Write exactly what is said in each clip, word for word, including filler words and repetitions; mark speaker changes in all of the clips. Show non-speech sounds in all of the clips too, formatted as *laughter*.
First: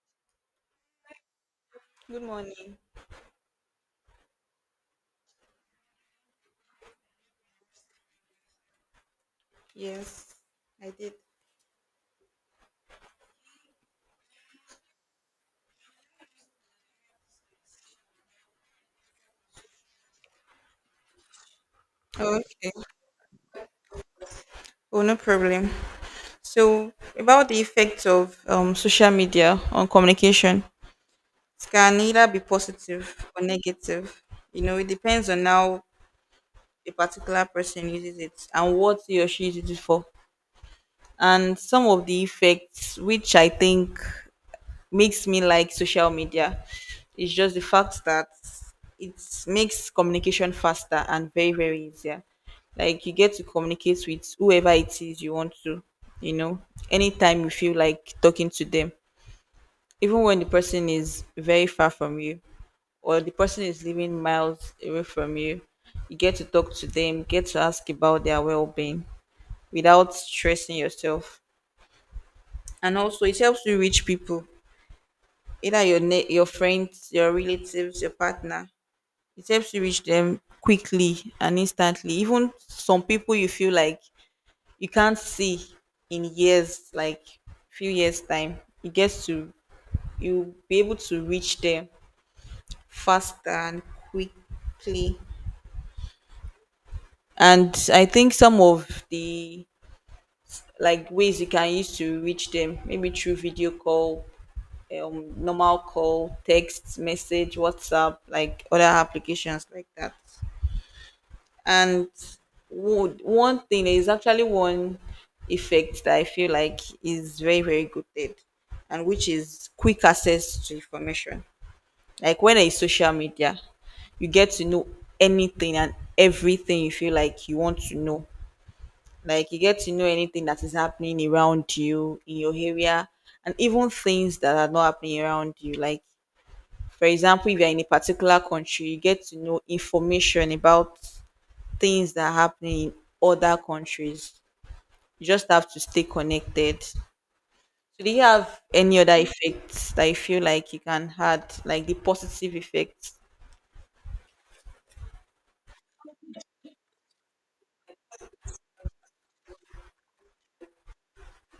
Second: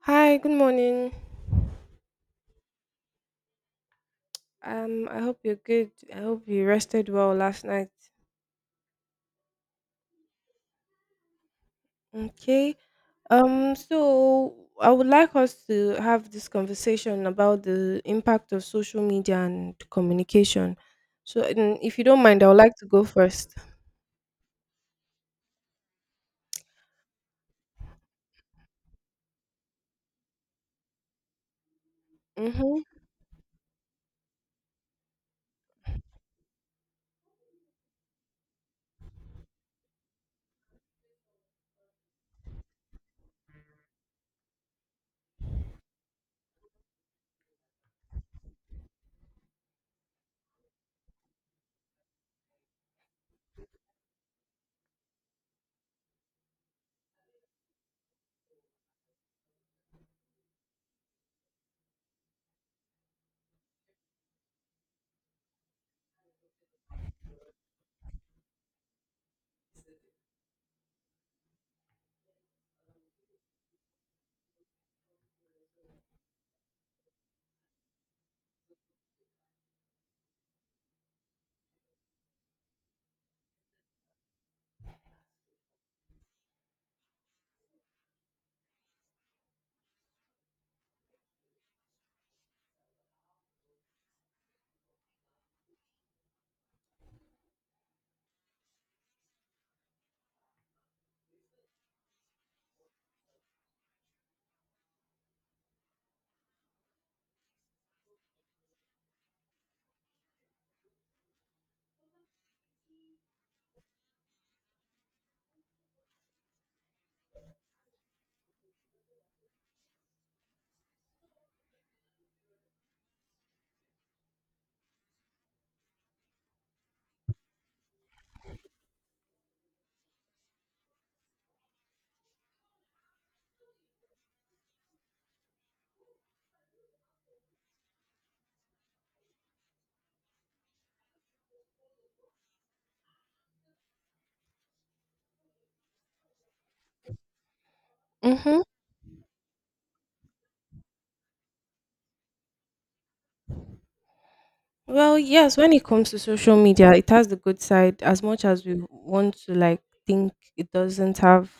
Speaker 1: Hi, good morning.
Speaker 2: Good morning.
Speaker 1: Um, I hope you're good. I hope you rested well last night.
Speaker 2: Yes, I did.
Speaker 1: Okay. Um, so I would like us to have this conversation about the impact of social media and communication. So, um, if you don't mind, I would
Speaker 2: Okay.
Speaker 1: like to go first.
Speaker 2: Oh, no problem. So, about the effects of um, social media on communication, it can either be
Speaker 1: Mm-hmm.
Speaker 2: positive or negative. You know, it depends on how a particular person uses it and what he or she uses it for. And some of the effects, which I think makes me like social media, it's just the fact that it makes communication faster and very very easier, like you get to communicate with whoever it is you want to, you know anytime you feel like talking to them, even when the person is very far from you or the person is living miles away from you. You get to talk to them, get to ask about their well-being without stressing yourself. And also it helps you reach people, either your ne- your friends, your relatives, your partner. It helps you reach them quickly and instantly. Even some people you feel like you can't see in years, like few years time, you get to you be able to reach them faster and quickly. And I think some of the like ways you can use to reach them, maybe through video call, um, normal call, text, message, WhatsApp, like other applications like that. And would one thing is actually one effect that I feel like is very, very good at, and which is quick access to information. Like when it's social media, you get to know anything and everything you feel like you want to know. Like you get to know anything that is happening around you in your area and even things that are not happening around you. Like for example, if you're in a particular country, you get to know information about things that are happening in other countries. You just have to stay connected. So, do you
Speaker 1: Mm-hmm.
Speaker 2: have any other effects that you feel like you can add, like the positive effects?
Speaker 1: Well, yes, when it comes to social media, it has the good side as much as we want to like think it doesn't have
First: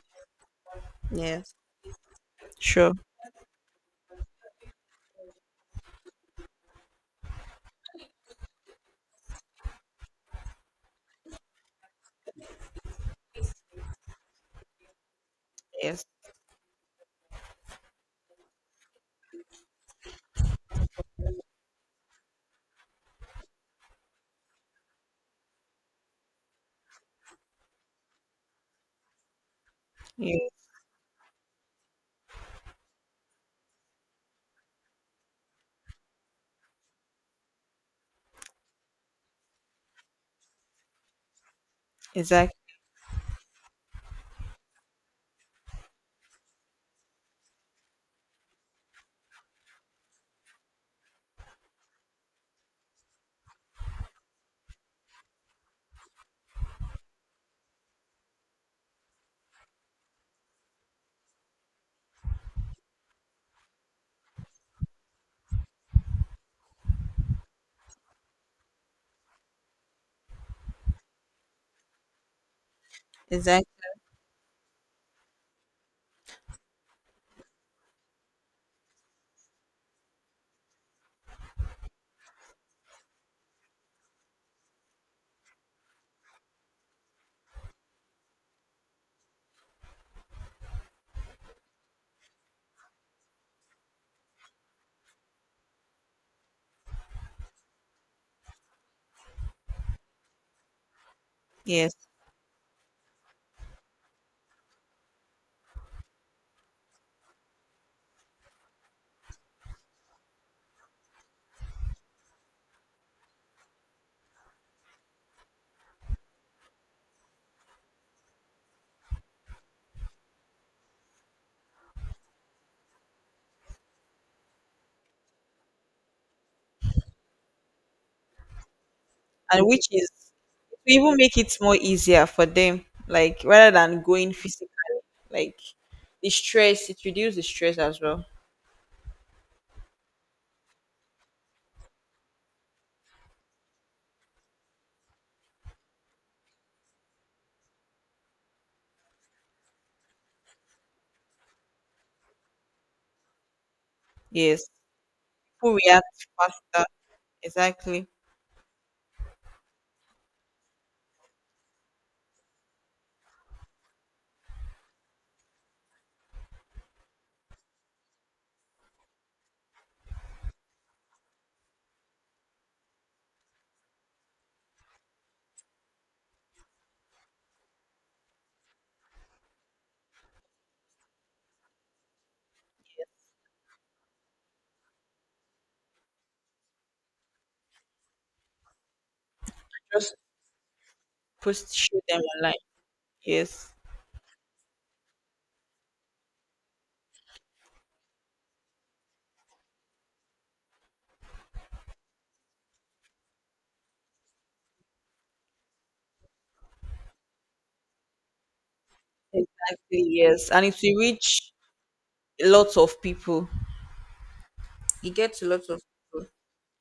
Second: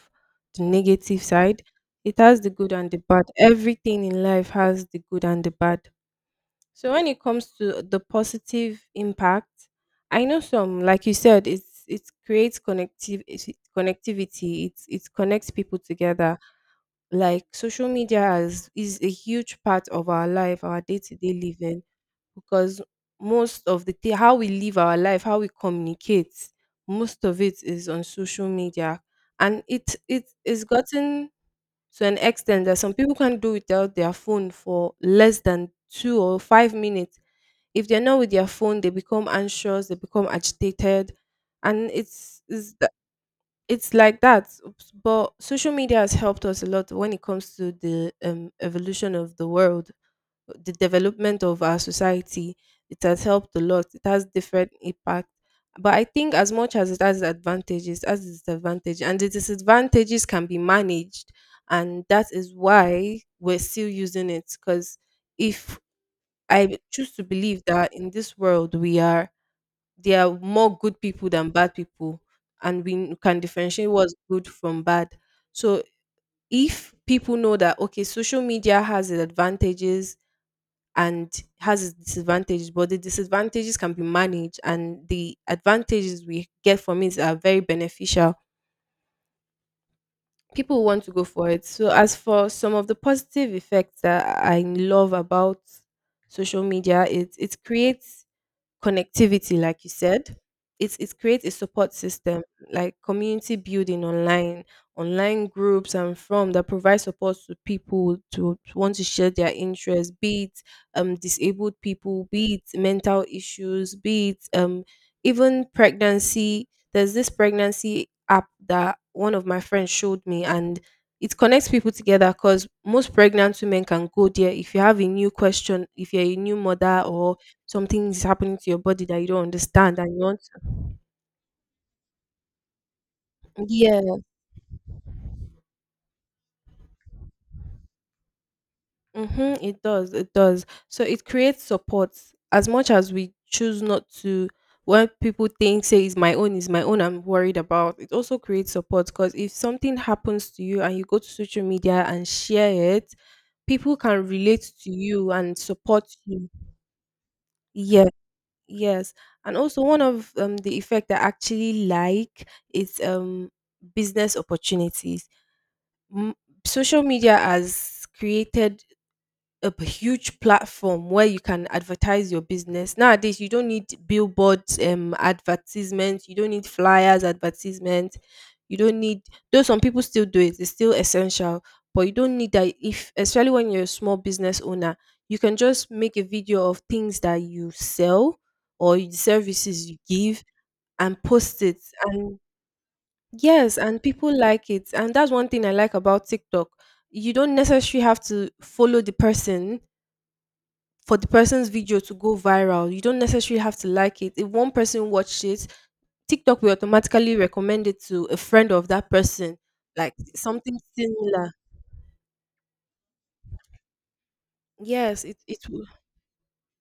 Speaker 1: the negative
Speaker 2: Yes,
Speaker 1: side. It has the good and
Speaker 2: sure.
Speaker 1: the bad. Everything in life has the good and the bad. So when it comes to the positive impact, I know some, like you said, it's it creates connective connectivity. It it connects people
Speaker 2: Yes,
Speaker 1: together like social media is is a huge part of our life, our day-to-day living, because most of the thi- how we live our life, how we communicate, most of it is on social media, and it it
Speaker 2: yeah,
Speaker 1: is gotten to an extent that some people can not do without their phone for less than two or five minutes. If they're not with their phone, they become anxious, they become agitated, and it's,
Speaker 2: exactly,
Speaker 1: it's it's like that. Oops. But social media has helped us a lot when it comes to the um, evolution of the world, the development of our society. It has helped a lot, it has different impact, but I think as much as it has advantages as disadvantage, and the disadvantages can be managed, and that is why we're still using it. Because if I choose to believe that in this world we are, there are more good people than bad people, and we can
Speaker 2: exactly.
Speaker 1: differentiate what's good from bad. So if people know that okay, social media has its advantages and has its disadvantages, but the disadvantages can be managed and the advantages we get from it are very beneficial, people want to go for it. So as for some of the positive effects that I love about social media, it it creates connectivity, like you said. It, it creates a support
Speaker 2: Yes,
Speaker 1: system like community building online, online groups, and from that provide support to people to want to share their interests, be it um, disabled people, be it mental issues, be it um, even pregnancy. There's this pregnancy app that one of my friends showed me, and it connects people together because most pregnant women can go there if you have a new question, if you're a new mother, or something is happening to your body that you don't
Speaker 2: and which
Speaker 1: understand
Speaker 2: is
Speaker 1: and you want
Speaker 2: to
Speaker 1: to.
Speaker 2: even make it more easier for them, like rather than
Speaker 1: Yeah.
Speaker 2: going physically, like the stress, it reduces the stress as well.
Speaker 1: Mm-hmm, it does. It does. So it creates support. As much as we choose not to, when people think, say, is my own, is my own, I'm worried about, it also creates support because if something happens to you and you go to social media and share it, people can
Speaker 2: Yes.
Speaker 1: relate to you and
Speaker 2: People
Speaker 1: support
Speaker 2: react
Speaker 1: you.
Speaker 2: faster.
Speaker 1: Yeah.
Speaker 2: Exactly.
Speaker 1: Yes. And also one of um, the effect I actually like is um business opportunities. m- Social media has created a p- huge platform where you can advertise your business. Nowadays you don't need billboards, um advertisements, you don't need flyers advertisements, you don't need, though some people still do it, it's still essential, but you don't need that. If, especially when you're a small business owner, you can just make a video of things that you sell or the services you
Speaker 2: Just
Speaker 1: give, and post
Speaker 2: post
Speaker 1: it.
Speaker 2: show them
Speaker 1: And
Speaker 2: online. Yes.
Speaker 1: yes, and people like it. And that's one thing I like about TikTok. You don't necessarily have to follow the person for the person's video to go viral. You don't necessarily have to like it. If one person watched it, TikTok will automatically recommend it to a friend of that person,
Speaker 2: Exactly.
Speaker 1: like
Speaker 2: Yes. And
Speaker 1: something
Speaker 2: if you
Speaker 1: similar.
Speaker 2: reach lots of people, you
Speaker 1: Yes,
Speaker 2: get
Speaker 1: it,
Speaker 2: to
Speaker 1: it
Speaker 2: lots of
Speaker 1: will.
Speaker 2: people,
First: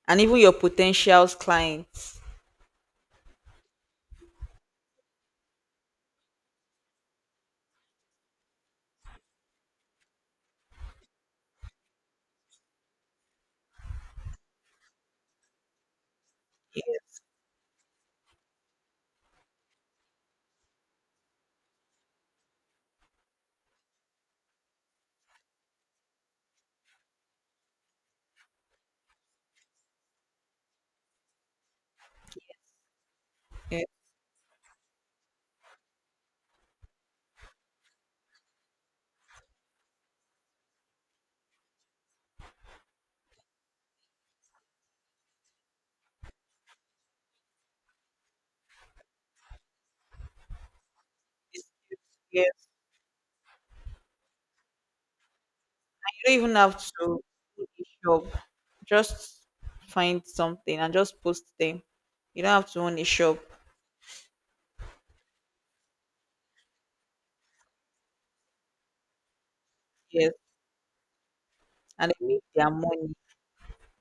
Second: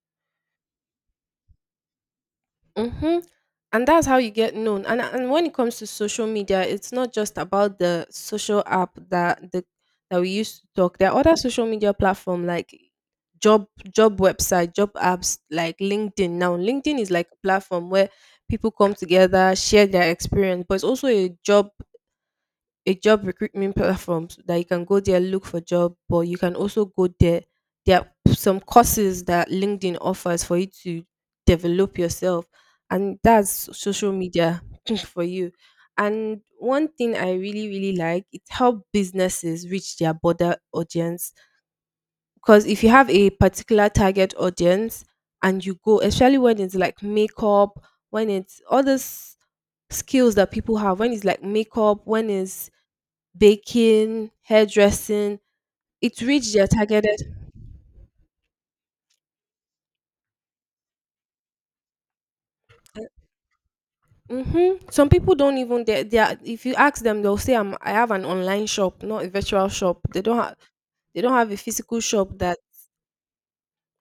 Speaker 2: and even your potential clients.
Speaker 1: Mm-hmm. And that's how you get known. And and when it comes to social media, it's not just about the social app that the, that we used to talk. There are other social media platform like job job website, job apps like LinkedIn. Now LinkedIn is
Speaker 2: Yes.
Speaker 1: like a platform where people come together, share their experience, but it's also a job, a job recruitment platforms that you can go there look for job, but you can also go there, there are some courses that LinkedIn offers for you to develop yourself. And that's
Speaker 2: Yes.
Speaker 1: social media *laughs* *clears throat* for you. And one thing I really really like, it helps businesses reach their broader audience, because if you have a particular target audience and you go, especially when it's like makeup, when it's all this skills that people have, when it's like
Speaker 2: Yes.
Speaker 1: makeup, when
Speaker 2: Yes.
Speaker 1: it's baking, hairdressing,
Speaker 2: And
Speaker 1: it
Speaker 2: you don't
Speaker 1: reached
Speaker 2: even
Speaker 1: their
Speaker 2: have
Speaker 1: targeted.
Speaker 2: to do a shop. Just find something and just post them. You don't have to own a shop.
Speaker 1: Hmm. Some people don't even, they, they are, if you ask them, they'll say I'm, I have an online shop, not a virtual shop. They
Speaker 2: Yes.
Speaker 1: don't have, they don't have a physical
Speaker 2: And they
Speaker 1: shop
Speaker 2: make
Speaker 1: that.
Speaker 2: their money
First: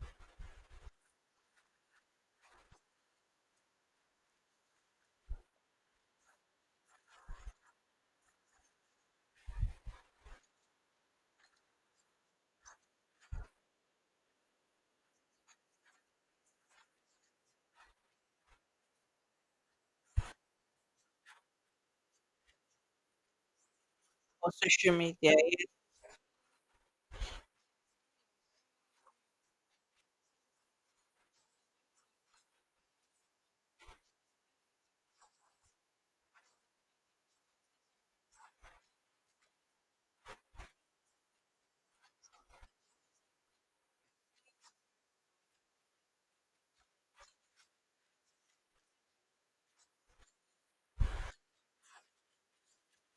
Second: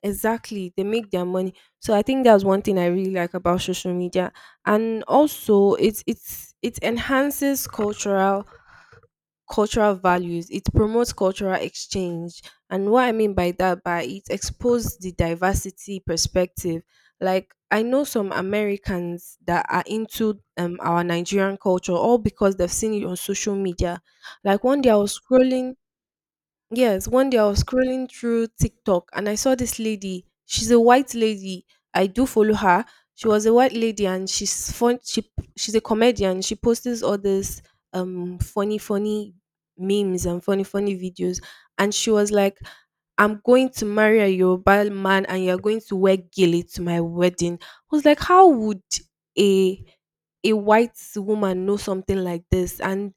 Speaker 1: Exactly. They make their money. So I think that's one thing I really like about social media. And also it's it's it enhances cultural cultural values. It promotes cultural exchange. And what I mean by that by it exposes the diversity perspective. Like I know some Americans that are into um our Nigerian culture all because they've seen it on social media.
Speaker 2: on
Speaker 1: Like one day
Speaker 2: social
Speaker 1: I
Speaker 2: media.
Speaker 1: was
Speaker 2: Yes.
Speaker 1: scrolling. Yes, one day I was scrolling through TikTok and I saw this lady. She's a white lady. I do follow her. She was a white lady, and she's fun. She she's a comedian. She posts all this um funny funny memes and funny funny videos. And she was like, "I'm going to marry a Yoruba man and you're going to wear gele to my wedding." I was like, "How would a a white woman know something like this?" And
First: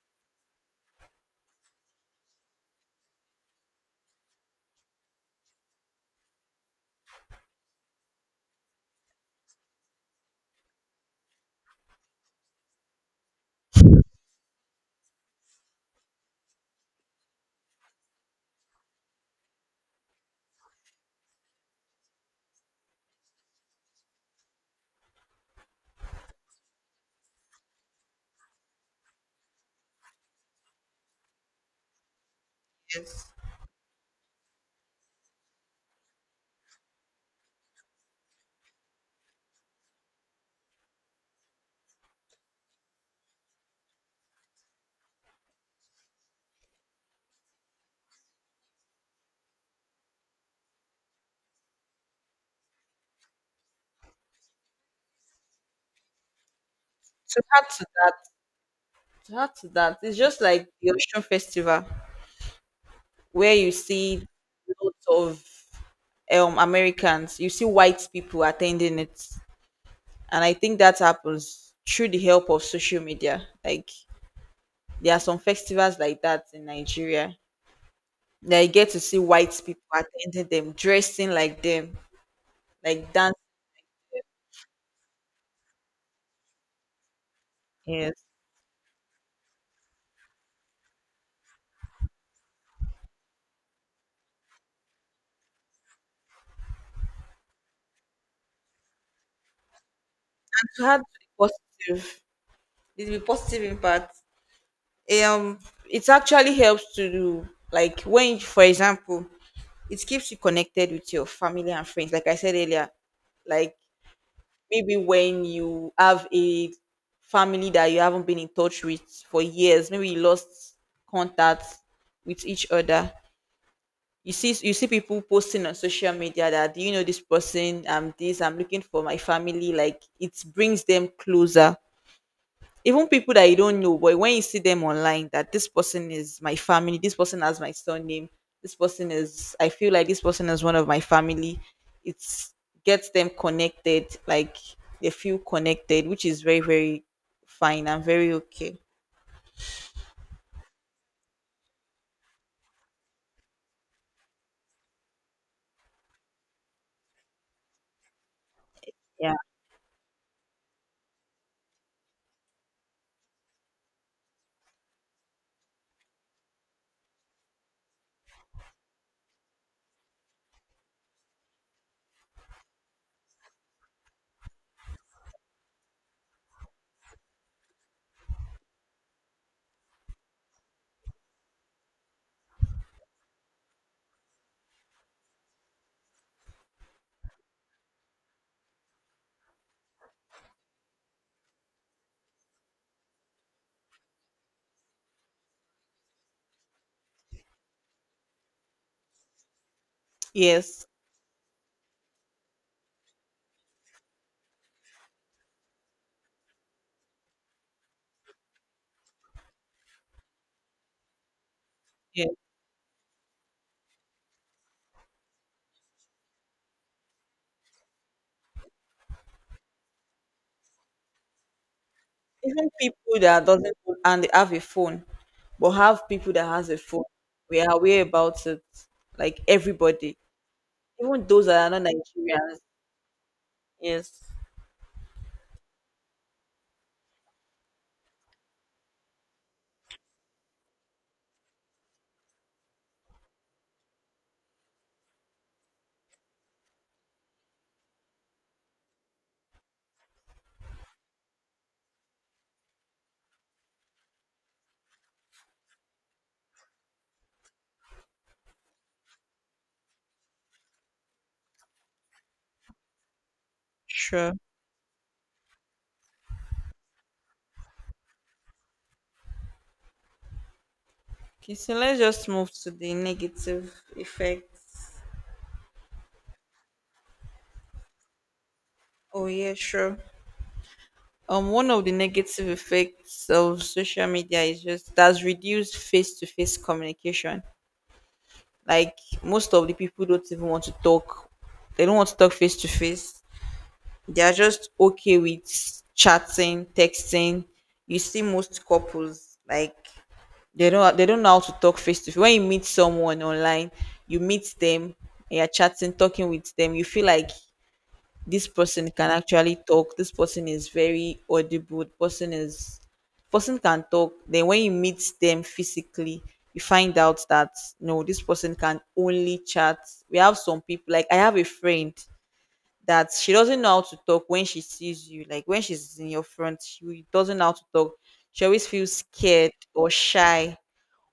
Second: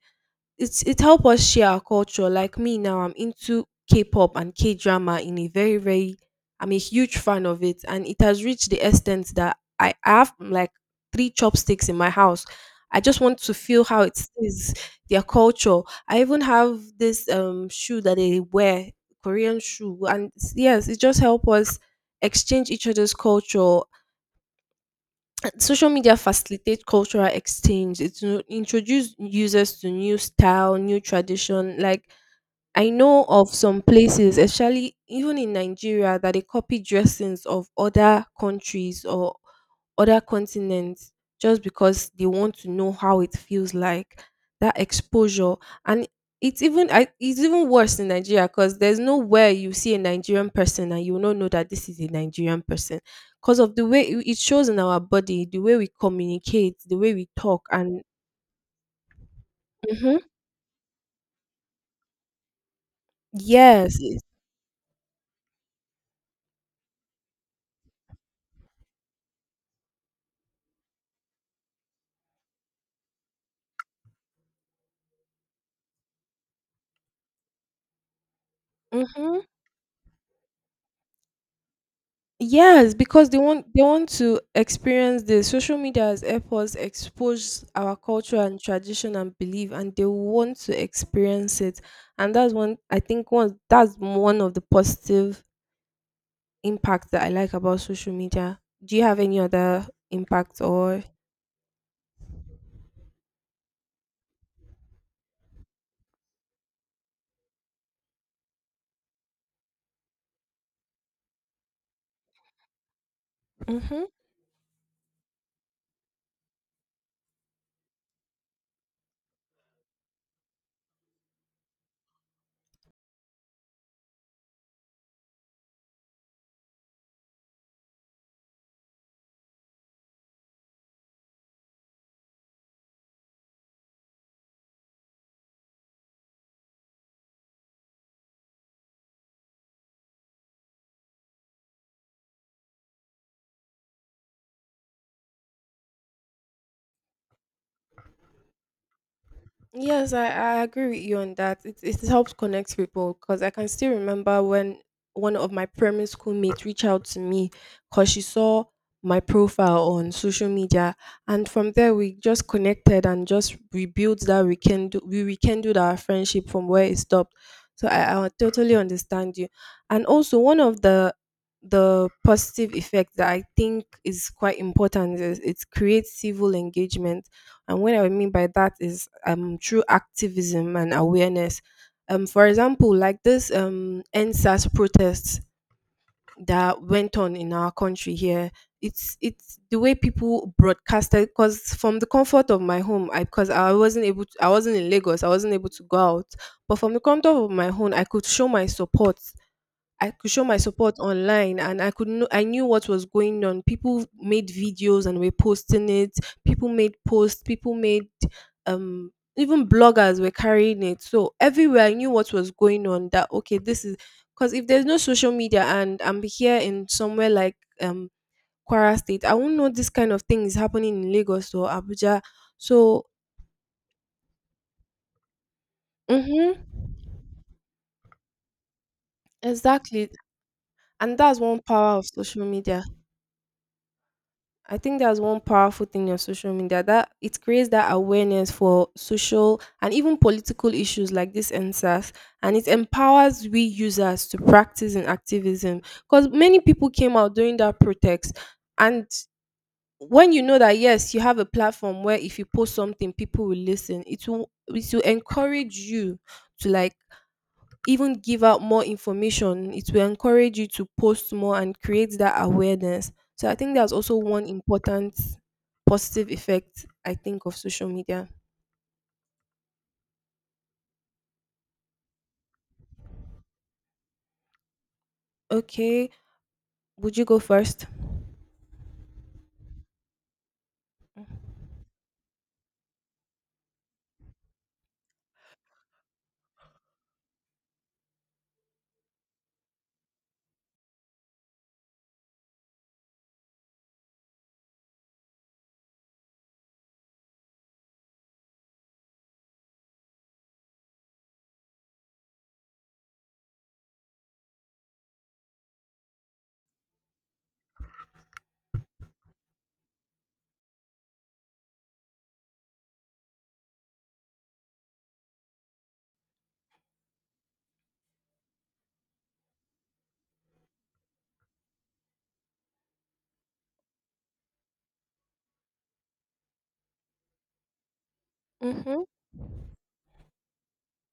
Speaker 1: it's it help us share our culture. Like me now, I'm into K-pop and K-drama in a very very. I'm a huge fan of it, and it has reached the extent that I have like three chopsticks in my house. I just want to feel how it is their culture. I even have this um shoe that they wear, Korean shoe, and it's- yes, it just help us exchange each other's culture. Social media facilitate cultural exchange. It to introduce users to new style, new tradition. Like I know of some places, especially even in Nigeria, that they copy dressings of other countries or other continents, just because they want to know how it feels like, that exposure. And it's even I, it's even worse in Nigeria, because there's nowhere you see a Nigerian person and you will not know that this is a Nigerian person, because of the way it it shows in our body, the way we communicate, the way we
Speaker 2: So
Speaker 1: talk,
Speaker 2: add to
Speaker 1: and
Speaker 2: that. That's that. It's
Speaker 1: Mhm.
Speaker 2: just like the Ocean Festival where you
Speaker 1: Yes,
Speaker 2: see lots of um Americans, you see white people attending it. And I think that happens through the help of social media. Like there are some festivals like that in Nigeria. That you get to see
Speaker 1: mm-hmm.
Speaker 2: white people attending them, dressing like them,
Speaker 1: Yes,
Speaker 2: like
Speaker 1: because
Speaker 2: dancing.
Speaker 1: they want they want to experience this. Social media has helped us expose our
Speaker 2: Yes.
Speaker 1: culture and tradition and belief, and they want to experience it. And that's one, I think one, that's one of the positive impacts that I like about social media. Do you have any other impact
Speaker 2: To have
Speaker 1: or?
Speaker 2: positive. It will be positive impact. Um it actually helps to do, like when for example it keeps you connected with your family and friends. Like I said earlier, like
Speaker 1: Mhm.
Speaker 2: maybe when you have a family that you haven't been in touch with for years, maybe you lost contact with each other. You see, you see people posting on social media that "Do you know this person? I'm this, I'm looking for my family." Like it brings them closer, even people that you don't know, but when you see them online, that this person is my family, this person has my surname, this person is, I feel like this person is one of my family. It gets them connected, like they feel connected, which is very, very fine and very okay.
Speaker 1: Yes, I, I agree with you on that. It, it helps connect people because I can still remember when one of my primary school mates reached out to me because she saw my
Speaker 2: Yeah.
Speaker 1: profile on social media. And from there, we just connected and just rebuilt that we can do, we rekindled our friendship from where it stopped. So I, I totally understand you. And also, one of the the positive effect that I think is quite important is it creates civil engagement. And what I mean by that is um through activism and awareness. Um, for example, like this um N S A S protests that went on in our country here. It's it's the way people broadcasted. Because from the comfort of my home, I because I wasn't able to, I wasn't in Lagos, I wasn't able to go out. But from the comfort of my home, I could show my support, I could show my
Speaker 2: Yes,
Speaker 1: support online, and I could know I knew what was going on. People made videos and were posting it. People made posts, people made um even bloggers were carrying it. So everywhere I knew what
Speaker 2: yes.
Speaker 1: was going on, that okay, this is, because if there's no social media and I'm here in somewhere like um Kwara State, I won't know this kind of thing is happening in Lagos or Abuja.
Speaker 2: Even
Speaker 1: So
Speaker 2: people that doesn't and they have a phone, but have people that
Speaker 1: mm-hmm,
Speaker 2: has a phone, we are aware about it. Like
Speaker 1: exactly.
Speaker 2: everybody,
Speaker 1: And
Speaker 2: even
Speaker 1: that's
Speaker 2: those
Speaker 1: one
Speaker 2: that are not
Speaker 1: power of social
Speaker 2: Nigerians.
Speaker 1: media.
Speaker 2: Yes,
Speaker 1: I think that's one powerful thing on social media, that it creates that awareness for social and even political issues like this and N S A S, and it empowers we users to practice in activism, because many people came out during that protest. And when you know that yes, you have a platform where if you post something people will listen, it will it will encourage you to like even give out more information. It will encourage you to post more and create that awareness. So I think that's also
Speaker 2: sure.
Speaker 1: one important positive effect I think of social media.
Speaker 2: Okay, so let's just move to the negative effects.
Speaker 1: Okay, would you go first?
Speaker 2: Oh yeah, sure. Um, one of the negative effects of social media is just that's reduced face-to-face communication. Like most of the people don't even want to talk. They don't want to talk face to face. They are just okay with chatting, texting. You see most couples like they don't they don't know how to talk face to face. When you meet someone online, you meet them, and you're chatting, talking with them. You feel like this person can actually talk, this person is very audible, person is person can talk. Then when you meet them physically, you find out that no, this person can only chat. We have some people like, I have a friend that she doesn't know how to talk when she sees you, like when she's in your front she doesn't know how to talk. She always feels
Speaker 1: Mm-hmm.
Speaker 2: scared or shy,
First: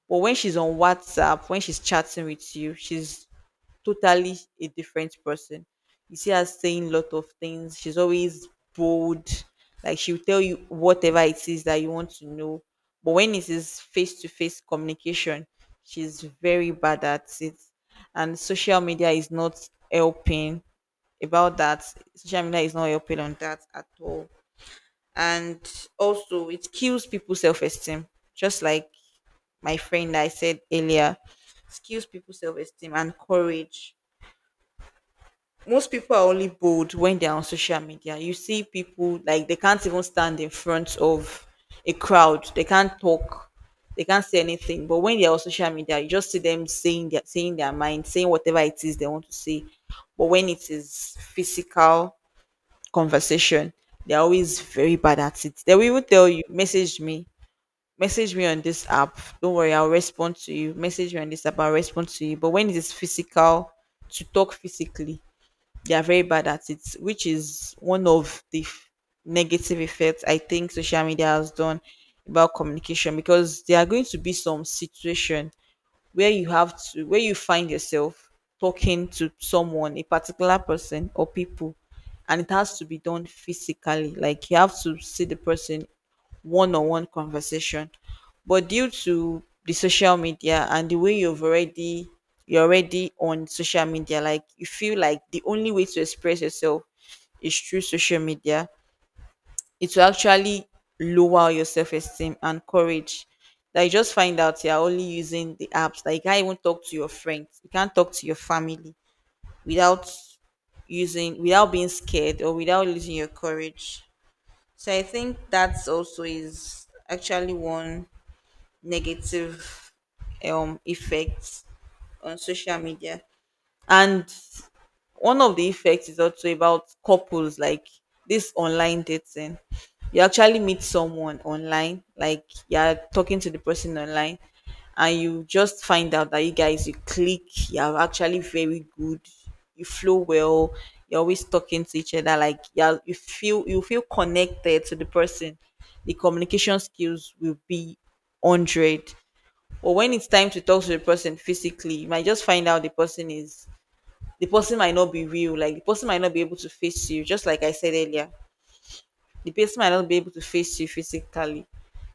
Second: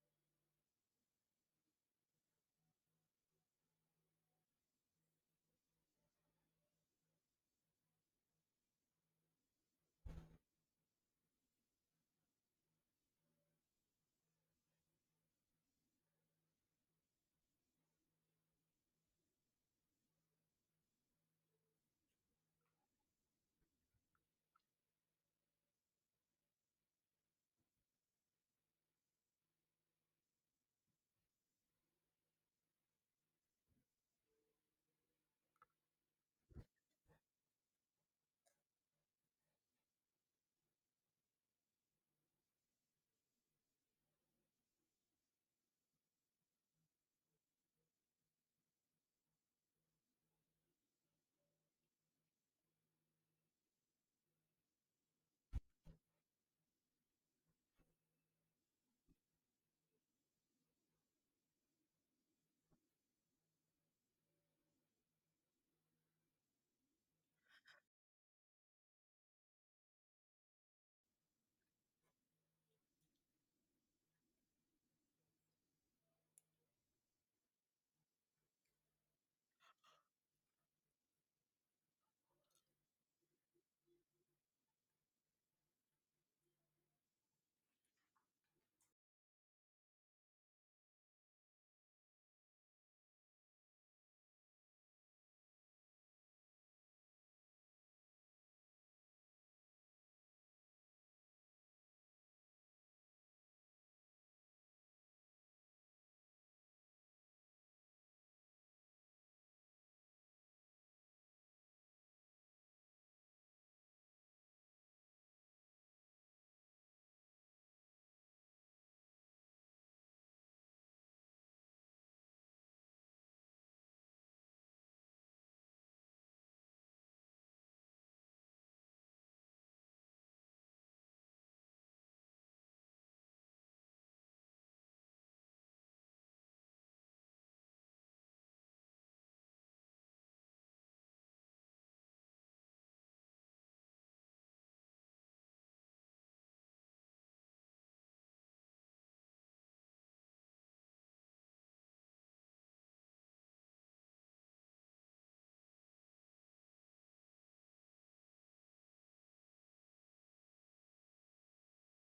Speaker 2: but when she's on WhatsApp, when she's chatting with you, she's totally a different person. You see her saying lot of things. She's always bold. Like she'll tell you whatever it is that you want to know. But when it is face to face communication, she's very bad at it. And social media is not helping about that. Social media is not helping on that at all. And also it kills people's self esteem. Just like my friend I said earlier, it kills people's self esteem and courage. Most people are only bold when they're on social media. You see people like they can't even stand in front of a crowd. They can't talk. They can't say anything. But when they're on social media, you just see them saying their saying their mind, saying whatever it is they want to say. But when it is physical conversation, they're always very bad at it. They will even tell you, message me. Message me on this app. Don't worry, I'll respond to you. Message me on this app, I'll respond to you. But when it is physical, to talk physically, they are very bad at it, which is one of the f- negative effects I think social media has done about communication, because there are going to be some situation where you have to where you find yourself talking to someone, a particular person or people, and it has to be done physically. Like you have to see the person, one-on-one conversation, but due to the social media and the way you've already you're already on social media, like you feel like the only way to express yourself is through social media, it will actually lower your self-esteem and courage. Like you just find out you're only using the apps, like you can't even talk to your friends, you can't talk to your family without using without being scared or without losing your courage. So I think that's also is actually one negative um effect on social media. And one of the effects is also about couples, like this online dating. You actually meet someone online, like you're talking to the person online, and you just find out that you guys you click, you're actually very good, you flow well, you're always talking to each other, like you you feel you feel connected to the person. The communication skills will be hundred. But when it's time to talk to the person physically, you might just find out the person is the person might not be real, like the person might not be able to face you, just like I said earlier, the person might not be able to face you physically.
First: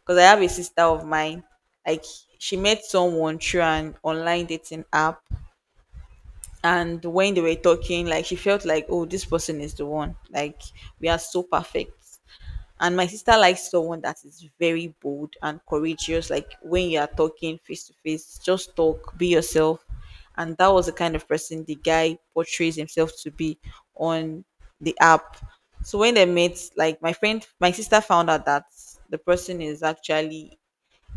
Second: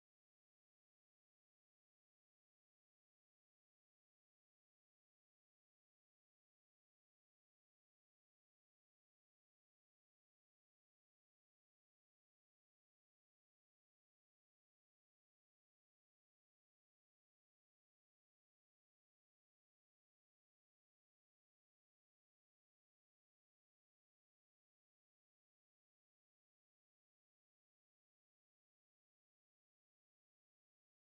Speaker 2: Because I have a sister of mine, like she met someone through an online dating app. And when they were talking, like she felt like oh, this person is the one, like we are so perfect. And my sister likes someone that is very bold and courageous. Like when you are talking face to face, just talk, be yourself. And that was the kind of person the guy portrays himself to be on the app. So when they met, like my friend, my sister found out that the person is actually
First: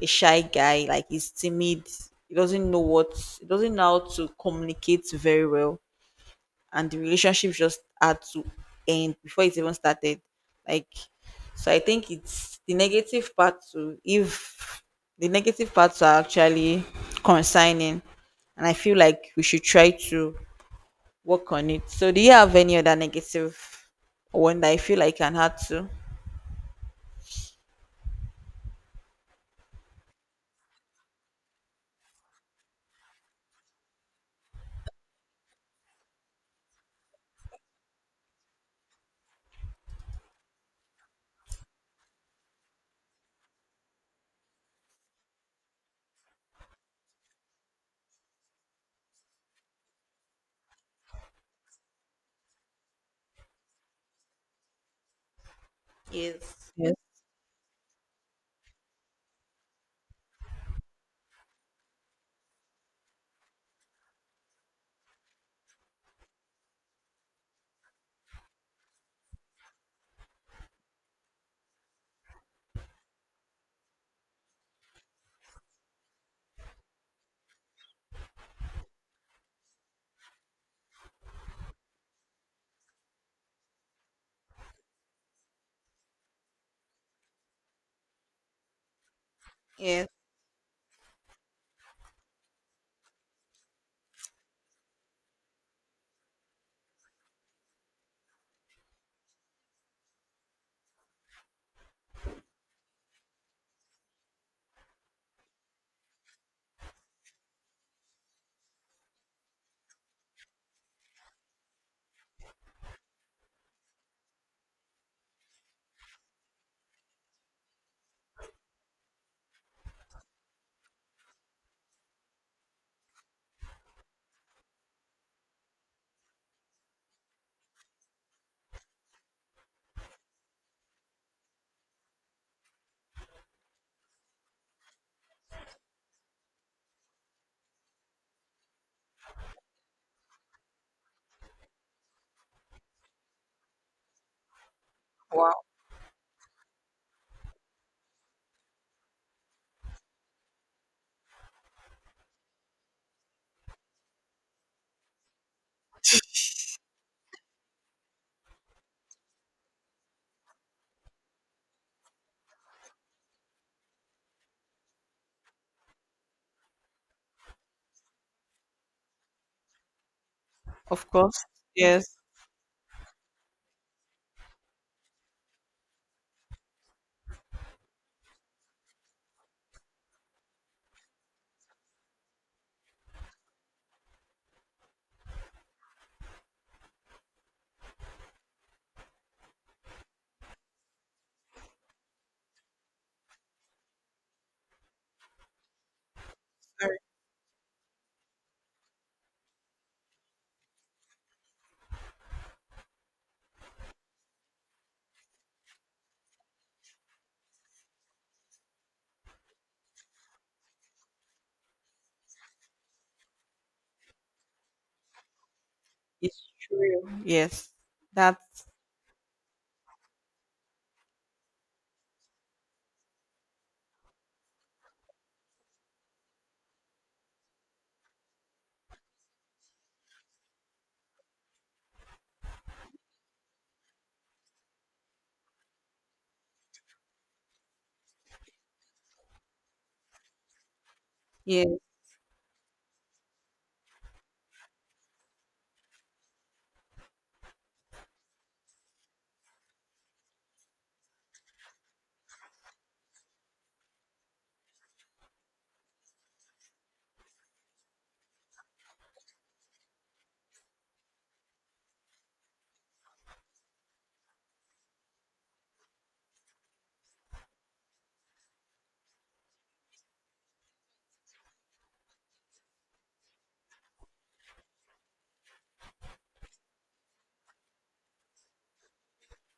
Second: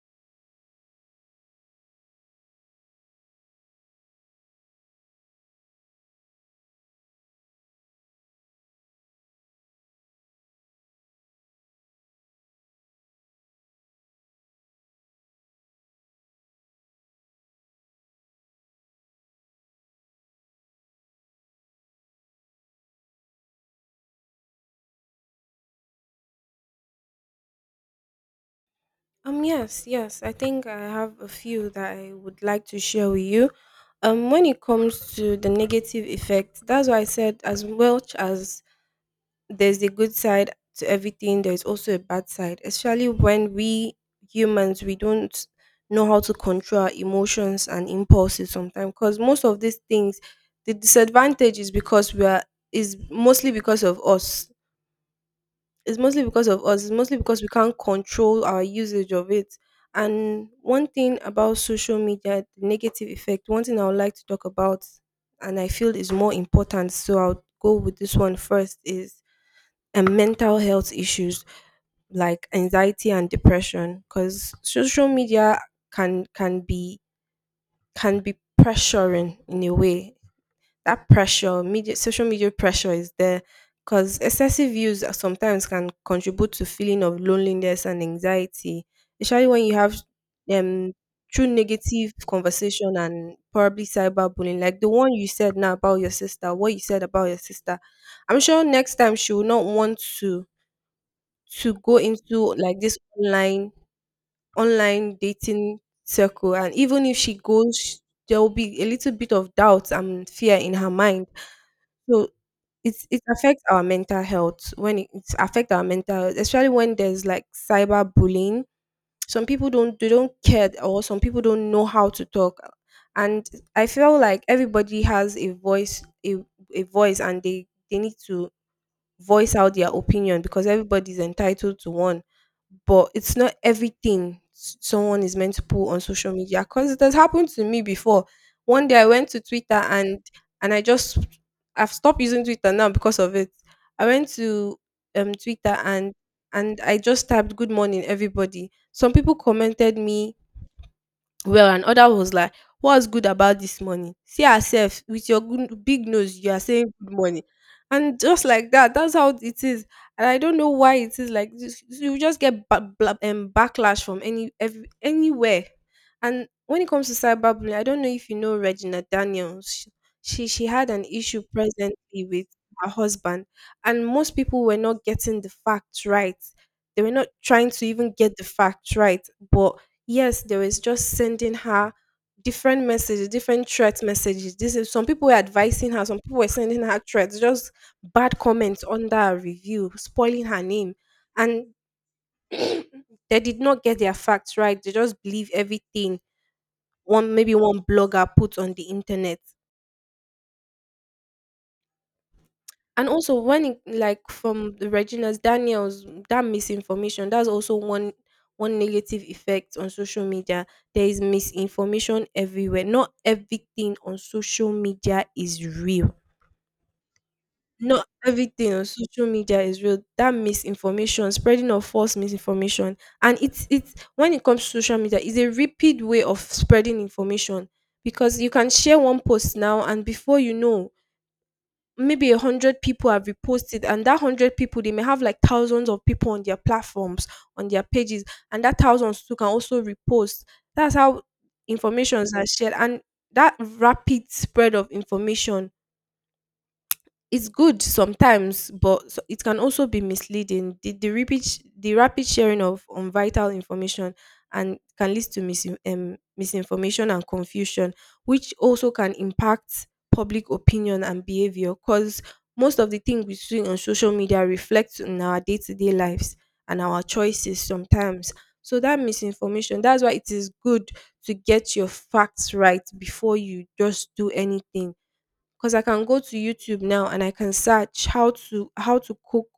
Speaker 2: a shy guy, like he's timid. He doesn't know what, he doesn't know how to communicate very well, and the relationship just had to end before it even started. Like, so I think it's the negative part to if the negative parts are actually concerning, and I feel like we should try to work on it. So, do you have any other negative one that I feel I can add to?
Speaker 1: Um. Yes. Yes. I think I have a few that I would like to share with you. Um. When it comes to the negative effect, that's why I said, as much as there's a good side to everything, there's also a bad side, especially when we humans we don't know how to control our emotions and impulses sometimes, because most of these things, the disadvantage is because we are is mostly because of us it's mostly because of us it's
Speaker 2: Yes.
Speaker 1: mostly because we can't control our usage of it. And one thing about social media, the negative effect, one thing I would like to talk about and I feel is more important, so I'll go with this one first, is and mental health issues like anxiety and depression, because social media can can be can be pressuring in a way. That pressure media social media pressure is there because excessive use sometimes can contribute to feeling of loneliness and anxiety, especially when you have
Speaker 2: Yes.
Speaker 1: um true negative conversation and probably cyberbullying, like the one you said now about your sister, what you said about your sister. I'm sure next time she will not want to to go into like this online online dating circle, and even if she goes, there will be a little bit of doubt and fear in her mind. So it's it affects our mental health. When it, it affects our mental health, especially when there's like cyber bullying, some people don't they don't care, or some people don't know how to talk. And I feel like everybody has a voice a, a voice, and they they need to voice out their opinion, because everybody's entitled to one. But it's not everything s- someone is meant to put on social media, because it has happened to me before. One day I went to Twitter, and and I just, i've stopped using Twitter now because of it. I went to um
Speaker 2: Wow.
Speaker 1: Twitter, and and I just typed, "Good morning, everybody." Some people commented me well, and other was like, "What's good about this morning? See yourself with your good, big nose, you are saying good morning." And just like that, that's how it is. And I don't know why it is like this, you just get ba- bla- um, backlash from any every, anywhere. And when it comes to cyberbullying, I don't know if you know Regina Daniels. She, she she had an
Speaker 2: Of
Speaker 1: issue
Speaker 2: course. Yes.
Speaker 1: presently with her husband, and most people were not getting the facts right, they were not trying to even get the facts right. But yes, they was just sending her different messages, different threat messages. This is Some people were advising her, some people were sending her threats, just bad comments under her review, spoiling her name. And they did not get their facts right. They just believe everything
Speaker 2: Sorry.
Speaker 1: one maybe one blogger put on the internet. And also, when it like from the Regina's Daniel's, that misinformation, that's also one one negative effect on social media. There is misinformation everywhere. Not everything on social media is real.
Speaker 2: It's true. Yes.
Speaker 1: Not
Speaker 2: That's
Speaker 1: everything on social media is real. That misinformation, spreading of false misinformation. And it's it's when it comes to social media, it's a rapid way of spreading information, because you can share one post now, and before you know, maybe a hundred people have reposted, and that hundred people, they may have like thousands of people on their platforms, on their pages, and that thousands too can also repost. That's how
Speaker 2: yes.
Speaker 1: informations are shared. And that rapid spread of information, it's good sometimes, but so- it can also be misleading. The, the, rapid, sh- the rapid sharing of um, vital information and can lead to mis- um, misinformation and confusion, which also can impact public opinion and behavior, because most of the things we see on social media reflects on our day-to-day lives and our choices sometimes. So that misinformation, that's why it is good to get your facts right before you just do anything. 'Cause I can go to YouTube now and I can search how to, how to cook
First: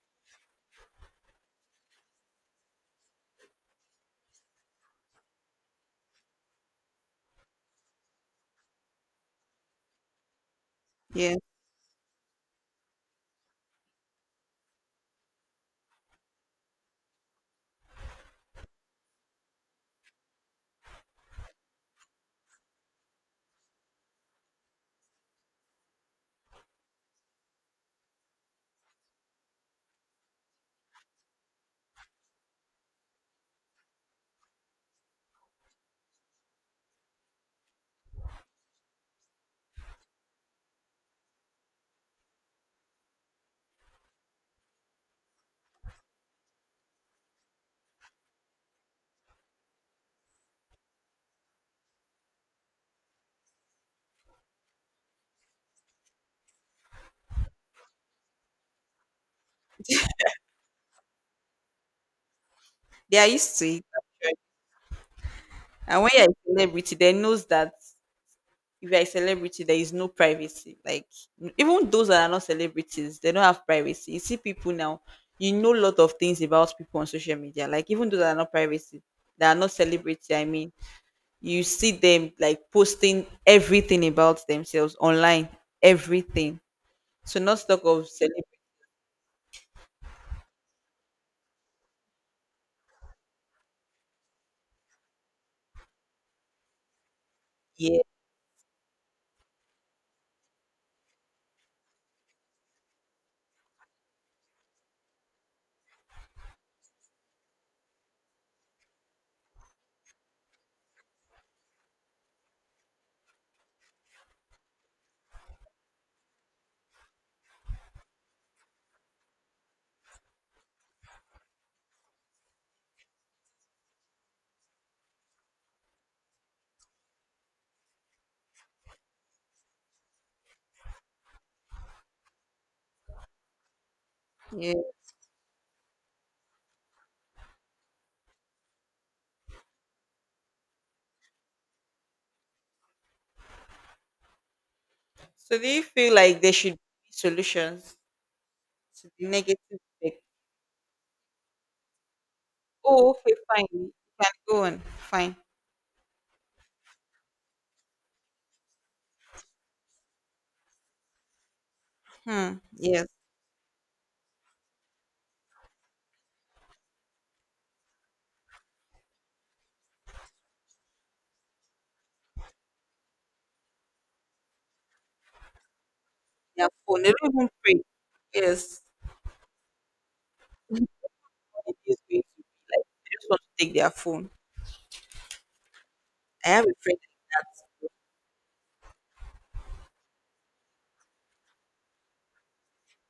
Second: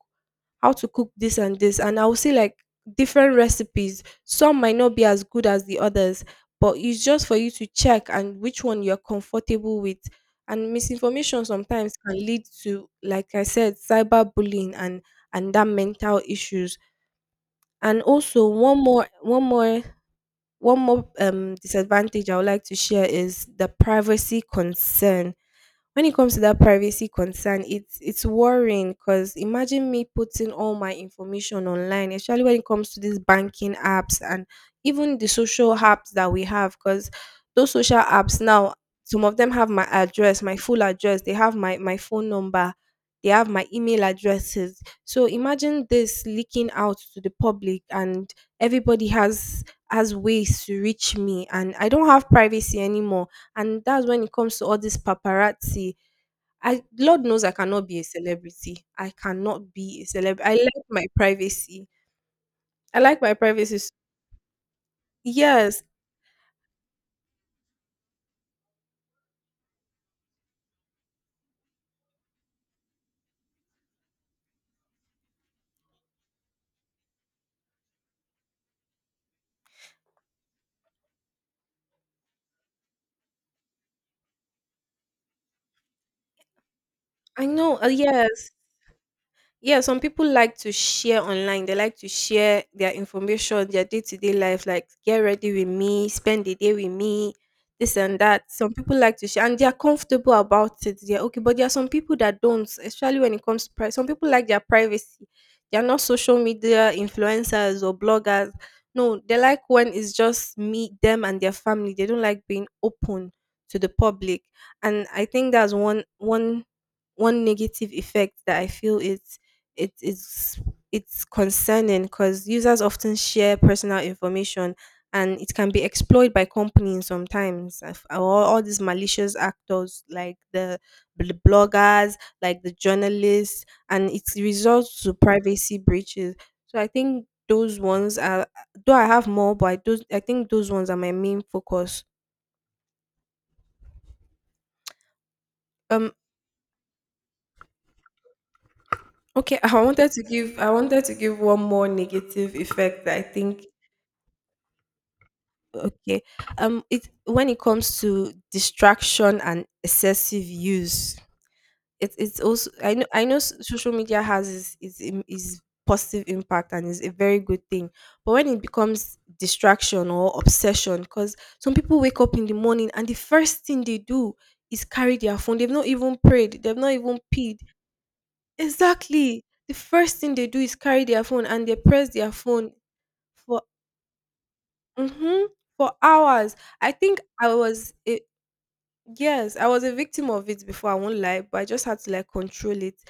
Speaker 1: how to cook this and this, and I will see, like, different recipes. Some might not be as good as the others, but it's just for you to check and which one you're comfortable with. And
Speaker 2: Yes.
Speaker 1: misinformation sometimes can lead to, like I said, cyberbullying and and that mental issues. And also, one more one more one more, um, disadvantage I would like to share is the privacy concern. When it comes to that privacy concern, it's it's worrying, because imagine me putting all my information online, especially when it comes to these banking apps and even the social apps that we have. Because those social apps now, some of them have my address, my full address, they have my, my phone number, they have my email addresses. So imagine this leaking out to the public, and everybody has has ways to reach me, and I don't have privacy anymore. And that's when it comes to all this paparazzi. I Lord knows I cannot be a celebrity. I cannot be a celeb. I like my privacy. I
Speaker 2: They
Speaker 1: like
Speaker 2: are
Speaker 1: my
Speaker 2: used to
Speaker 1: privacy.
Speaker 2: it,
Speaker 1: s-
Speaker 2: actually.
Speaker 1: Yes,
Speaker 2: And when you're a celebrity, they knows that if you're a celebrity, there is no privacy. Like n- even those that are not celebrities, they don't have privacy. You see people now, you know a lot of things about people on social media. Like even those that are not privacy, that are not celebrity, I mean, you see them like posting everything about themselves online. Everything. So
Speaker 1: I
Speaker 2: not
Speaker 1: know.
Speaker 2: stock
Speaker 1: uh,
Speaker 2: of celebrity.
Speaker 1: yes, Yeah, some people like to share online. They like to share their information, their day to day life, like, get ready with me, spend the day with me, this
Speaker 2: Yeah.
Speaker 1: and that. Some people like to share and they are comfortable about it. They're okay. But there are some people that don't, especially when it comes to pri- some people like their privacy. They are not social media influencers or bloggers. No, they like when it's just me, them, and their family. They don't like being open to the public. And I think that's one one one negative effect that I feel is it is it's concerning, because users often share personal information, and it can be exploited by companies sometimes. If- all, all these malicious actors, like the bl- bloggers, like the journalists, and it
Speaker 2: Yeah.
Speaker 1: results to privacy breaches. So I think those ones are, though I have more, but i, those, I think those ones are my main focus.
Speaker 2: So do you
Speaker 1: um
Speaker 2: feel like there should be solutions to the
Speaker 1: okay, *laughs*
Speaker 2: negative
Speaker 1: i wanted
Speaker 2: effect?
Speaker 1: to give I wanted to give one more negative effect
Speaker 2: Oh,
Speaker 1: that I
Speaker 2: okay,
Speaker 1: think.
Speaker 2: fine. You can go on. Fine.
Speaker 1: Okay. Um, it When it comes to distraction and excessive use, it, it's
Speaker 2: Hmm.
Speaker 1: also, I know
Speaker 2: Yes.
Speaker 1: I know, s- social media has its, its im- its positive impact and is a very good thing, but when it becomes distraction or obsession. Because some people wake up in the morning and the first thing they do is carry their phone. They've not even prayed.
Speaker 2: Their
Speaker 1: They've not
Speaker 2: phone. They
Speaker 1: even
Speaker 2: don't even
Speaker 1: peed.
Speaker 2: pray. Yes.
Speaker 1: Exactly. The first thing they do
Speaker 2: *laughs*
Speaker 1: is carry their phone and they
Speaker 2: Everybody is
Speaker 1: press
Speaker 2: going to
Speaker 1: their
Speaker 2: be
Speaker 1: phone
Speaker 2: like, they just want
Speaker 1: for,
Speaker 2: to take their phone.
Speaker 1: mm-hmm, for
Speaker 2: I
Speaker 1: hours.
Speaker 2: have a
Speaker 1: I
Speaker 2: friend
Speaker 1: think
Speaker 2: like
Speaker 1: I
Speaker 2: that.
Speaker 1: was a, yes, I was a victim of it before, I won't lie, but I just had to like control it.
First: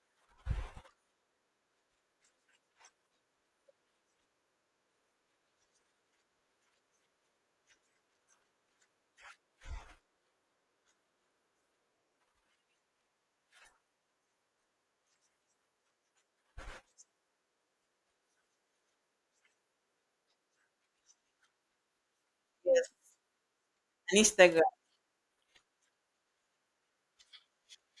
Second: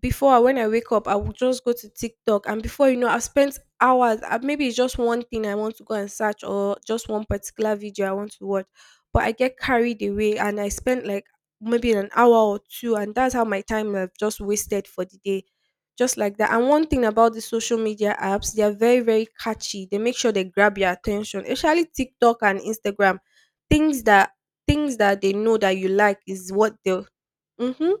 Speaker 1: Before, when I wake up, I will just go to TikTok, and before you know, I've spent hours. uh, Maybe it's just one thing I want to go and search, or just one particular video I want to watch, but I get carried away, and I spend like maybe an hour or two, and that's how my time I've just wasted for the day, just like that. And one thing about the social media apps, they are very, very catchy. They make sure they grab your attention, especially TikTok and
Speaker 2: Yes.
Speaker 1: Instagram. Things
Speaker 2: On
Speaker 1: that
Speaker 2: Instagram.
Speaker 1: Things that they know that you like is what they'll. Mhm.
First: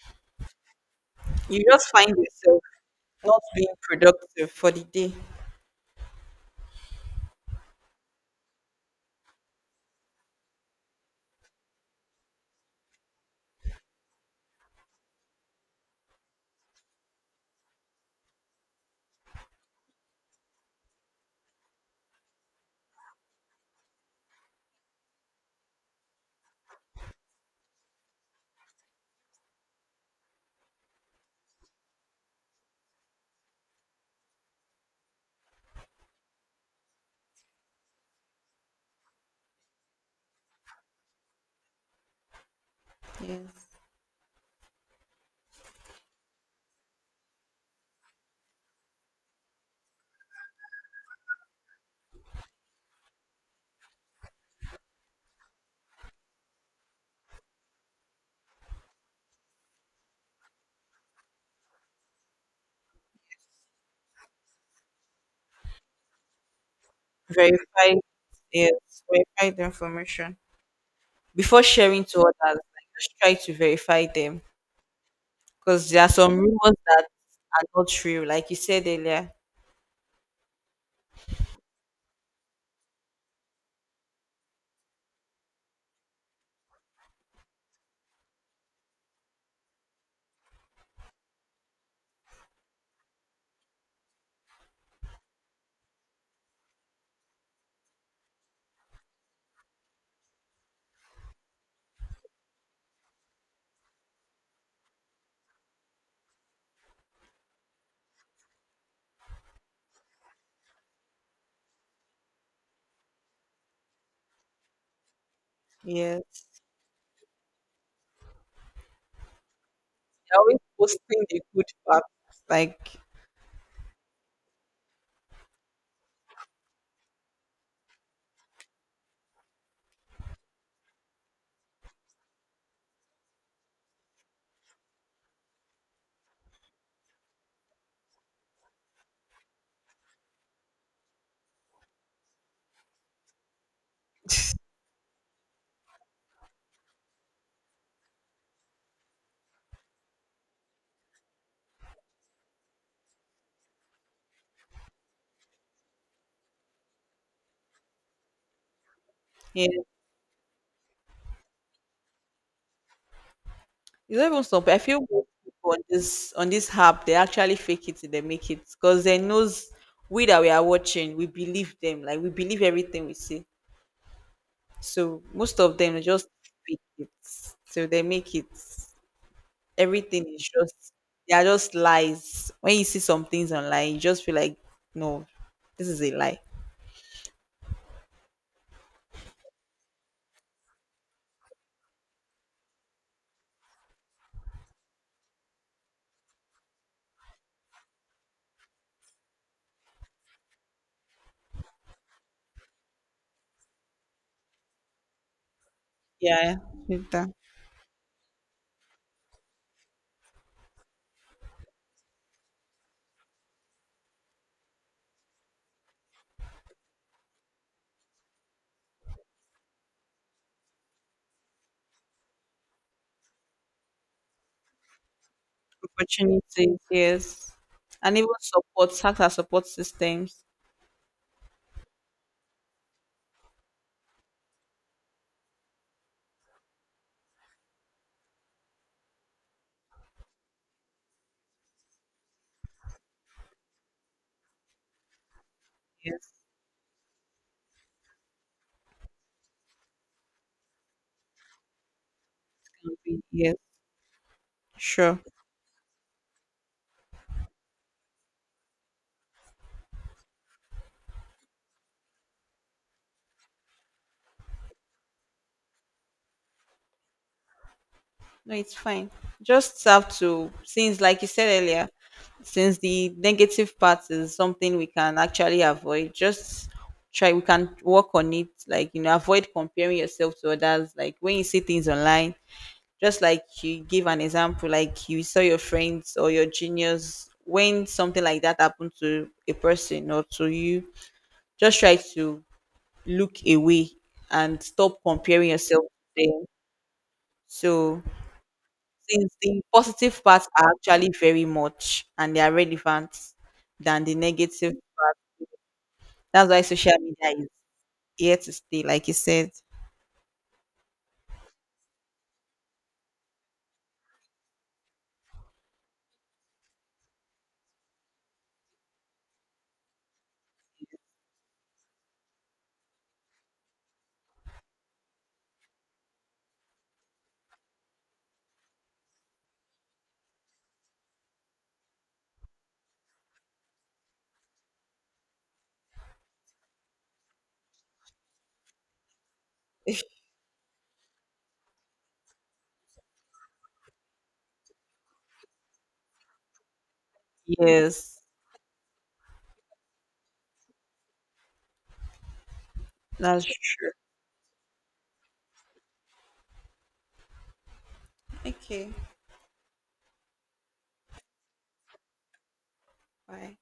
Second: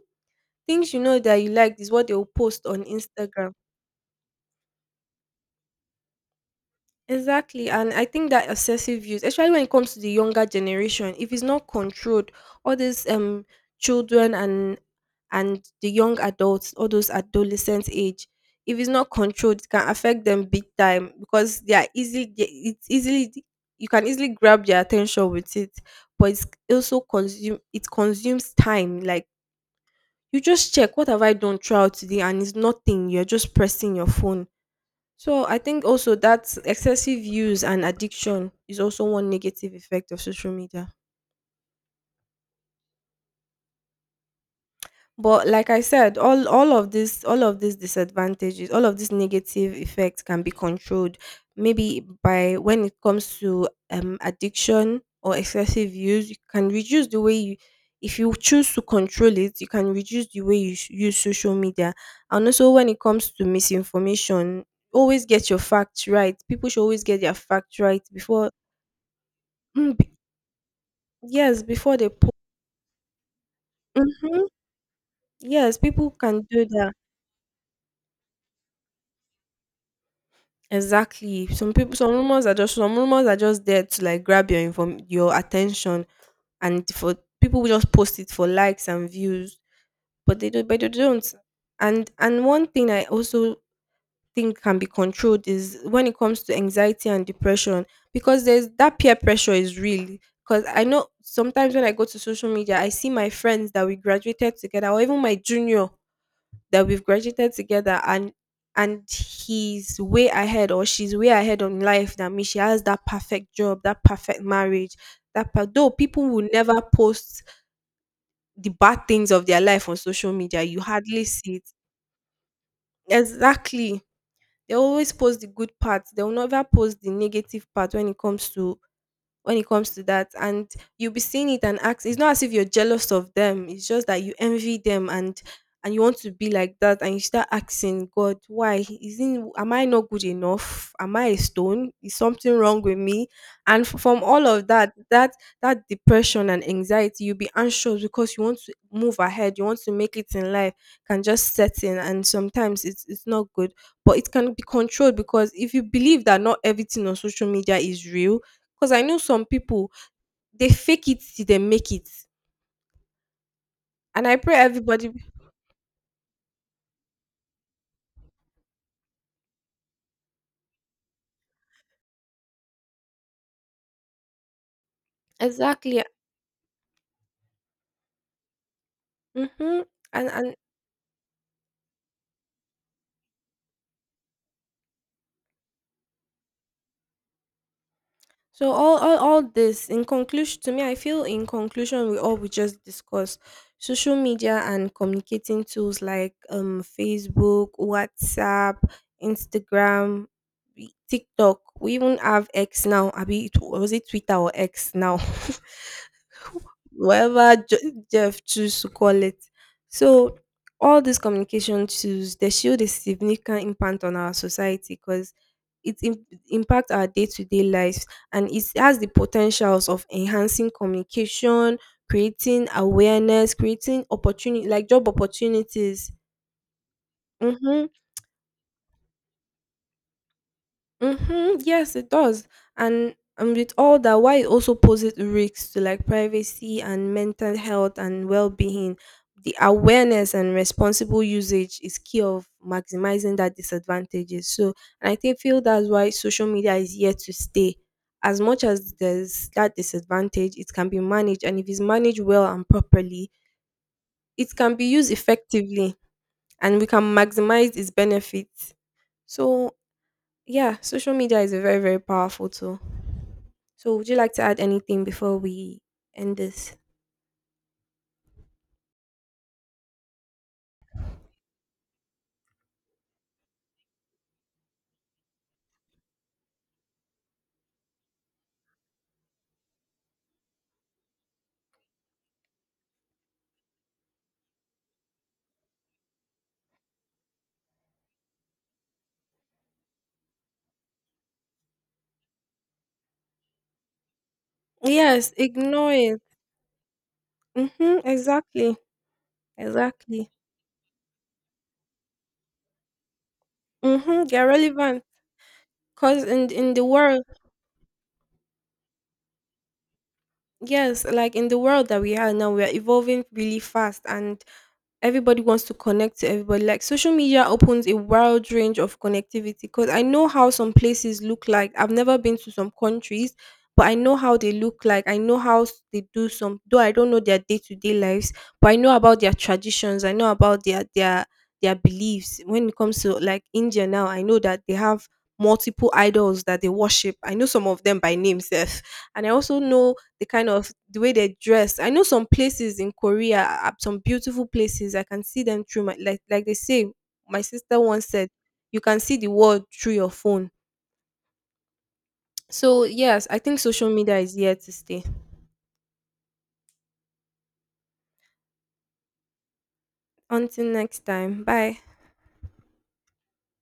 Speaker 1: Things you know that you
Speaker 2: You
Speaker 1: liked
Speaker 2: just
Speaker 1: is what
Speaker 2: find
Speaker 1: they will
Speaker 2: yourself
Speaker 1: post on
Speaker 2: not
Speaker 1: Instagram.
Speaker 2: being productive for the day.
Speaker 1: Exactly. And I think that excessive use, especially when it comes to the younger generation, if it's not controlled, all these um children and and the young adults, all those adolescent age, if it's not controlled, it can affect them big time, because they are easily they- it's easily you can easily grab their attention with it. But it's also consume it consumes time. Like, you just check, what have I done throughout today, and it's nothing. You're just pressing your phone. So I think also that excessive use and addiction is also one negative effect of social media.
Speaker 2: Yes.
Speaker 1: But like I said, all all of this all of these disadvantages, all of these negative effects can be controlled. Maybe by, when it comes to um addiction or excessive use, you can reduce the way you, if you choose to control it, you can reduce the way you s- use social media. And also, when it comes to misinformation, always get your facts right. People should always get their facts
Speaker 2: Verify.
Speaker 1: right before.
Speaker 2: Yes.
Speaker 1: *clears throat*
Speaker 2: Verify the
Speaker 1: Mm,
Speaker 2: information.
Speaker 1: Yes,
Speaker 2: Before
Speaker 1: before
Speaker 2: sharing
Speaker 1: they
Speaker 2: to
Speaker 1: post.
Speaker 2: others, like, just try to verify them.
Speaker 1: hmm Yes,
Speaker 2: Because there
Speaker 1: people
Speaker 2: are some
Speaker 1: can do
Speaker 2: rumors
Speaker 1: that.
Speaker 2: that are not true. Like you said earlier.
Speaker 1: Exactly. Some people, some rumors are just some rumors are just there to like grab your inform your attention, and for people will just post it for likes and views, but they don't. But they don't. And and one thing I also think can be controlled is when it comes to anxiety and depression, because there's that peer pressure is real. Because I know sometimes when I go to social media, I see my friends that we graduated together, or even my junior that we've graduated together and and he's way ahead or she's way ahead on life than me. She has that perfect job, that perfect marriage. That per- though people
Speaker 2: Yes.
Speaker 1: will never post the bad things of their life on social
Speaker 2: They're always
Speaker 1: media, you hardly
Speaker 2: posting the
Speaker 1: see
Speaker 2: good
Speaker 1: it.
Speaker 2: parts. Like,
Speaker 1: Exactly. They always post the good parts. They will never post the negative part when it comes to when it comes to that, and you'll be seeing it and ask, it's not as if you're jealous of them, it's just that you envy them, and and you want to be like that, and you start asking God, why isn't, am I not good enough, am I a stone, is something wrong with me, and f- from all of that that that depression and anxiety, you'll be anxious because you want to move ahead, you want to make it in life, can just set in, and sometimes it's, it's not good, but it can be controlled because if you believe that not everything on social media is real. 'Cause I know some
Speaker 2: yeah.
Speaker 1: people, they fake it till they make it.
Speaker 2: It's
Speaker 1: And
Speaker 2: not
Speaker 1: I
Speaker 2: even
Speaker 1: pray
Speaker 2: some. I feel
Speaker 1: everybody.
Speaker 2: most people on this on this app they actually fake it till they make it, because they knows we that we are watching, we believe them, like we believe everything we see. So most of them
Speaker 1: Exactly.
Speaker 2: they just fake it so they make it.
Speaker 1: Mhm.
Speaker 2: Everything
Speaker 1: And
Speaker 2: is
Speaker 1: and
Speaker 2: just they are just lies. When you see some things online, you just feel like no, this is a lie.
Speaker 1: so all all all this in conclusion to me, I feel in conclusion we all we just discussed, social media and communicating tools like, um, Facebook, WhatsApp, Instagram, we TikTok, we even have X now, abi it was it Twitter or X now? *laughs*
Speaker 2: Yeah, with the
Speaker 1: Whatever Je- Jeff choose to call it. So all these communication tools they shield a significant impact on our society because it im- impact our day-to-day lives, and it has the potentials of enhancing communication, creating awareness, creating opportunity like job opportunities.
Speaker 2: opportunities, yes,
Speaker 1: Mhm.
Speaker 2: and even support, tax and support systems,
Speaker 1: Mm-hmm. Yes, it does. And and with all that, why it also poses risks to like privacy and mental health and well-being. The awareness and responsible usage is key of maximizing that disadvantages. So, and I think feel that's why
Speaker 2: yes,
Speaker 1: social media is here to stay. As much as there's that disadvantage, it can be managed, and if it's managed well and
Speaker 2: can be,
Speaker 1: properly,
Speaker 2: yes,
Speaker 1: it can be used
Speaker 2: sure.
Speaker 1: effectively, and we can maximize its benefits. So yeah, social media is a very, very powerful tool. So, would you like to add anything before we end this?
Speaker 2: No, it's fine. Just have to, since, like you said earlier, since the negative part is something we can actually avoid, just try, we can work on it. Like, you know, avoid comparing yourself to others. Like, when you see things online, just like you give an example, like you saw your friends or your juniors, when something like that happened to a person or to you, just try to look away and stop
Speaker 1: Yes,
Speaker 2: comparing yourself
Speaker 1: ignore it.
Speaker 2: to them.
Speaker 1: Mm-hmm,
Speaker 2: So,
Speaker 1: exactly,
Speaker 2: since the positive
Speaker 1: exactly.
Speaker 2: parts are actually very much and they are relevant than the
Speaker 1: Mm-hmm, they're
Speaker 2: negative.
Speaker 1: relevant because
Speaker 2: That's
Speaker 1: in
Speaker 2: why
Speaker 1: in the
Speaker 2: social
Speaker 1: world,
Speaker 2: media is here to stay, like you said.
Speaker 1: yes, like in the world that we are now, we are evolving really fast, and everybody wants to connect to everybody, like social media opens a wide range of connectivity, because I know how some places look like, I've never been to some countries, but I know how they look like, I know how s- they do some, though I don't know their day-to-day lives, but I know about their traditions, I know about their their their beliefs. When it comes to like India now, I know that they have multiple idols that they worship, I know some of them by name sef, and I also know the kind of the way they dress. I know some places in Korea, uh, some beautiful places. I can see them through my like like they say. My sister once
Speaker 2: Yes,
Speaker 1: said, "You can see the world through your phone." So yes, I
Speaker 2: that's
Speaker 1: think social
Speaker 2: true.
Speaker 1: media is here to stay.
Speaker 2: Okay,
Speaker 1: Until next time, bye.
Speaker 2: bye.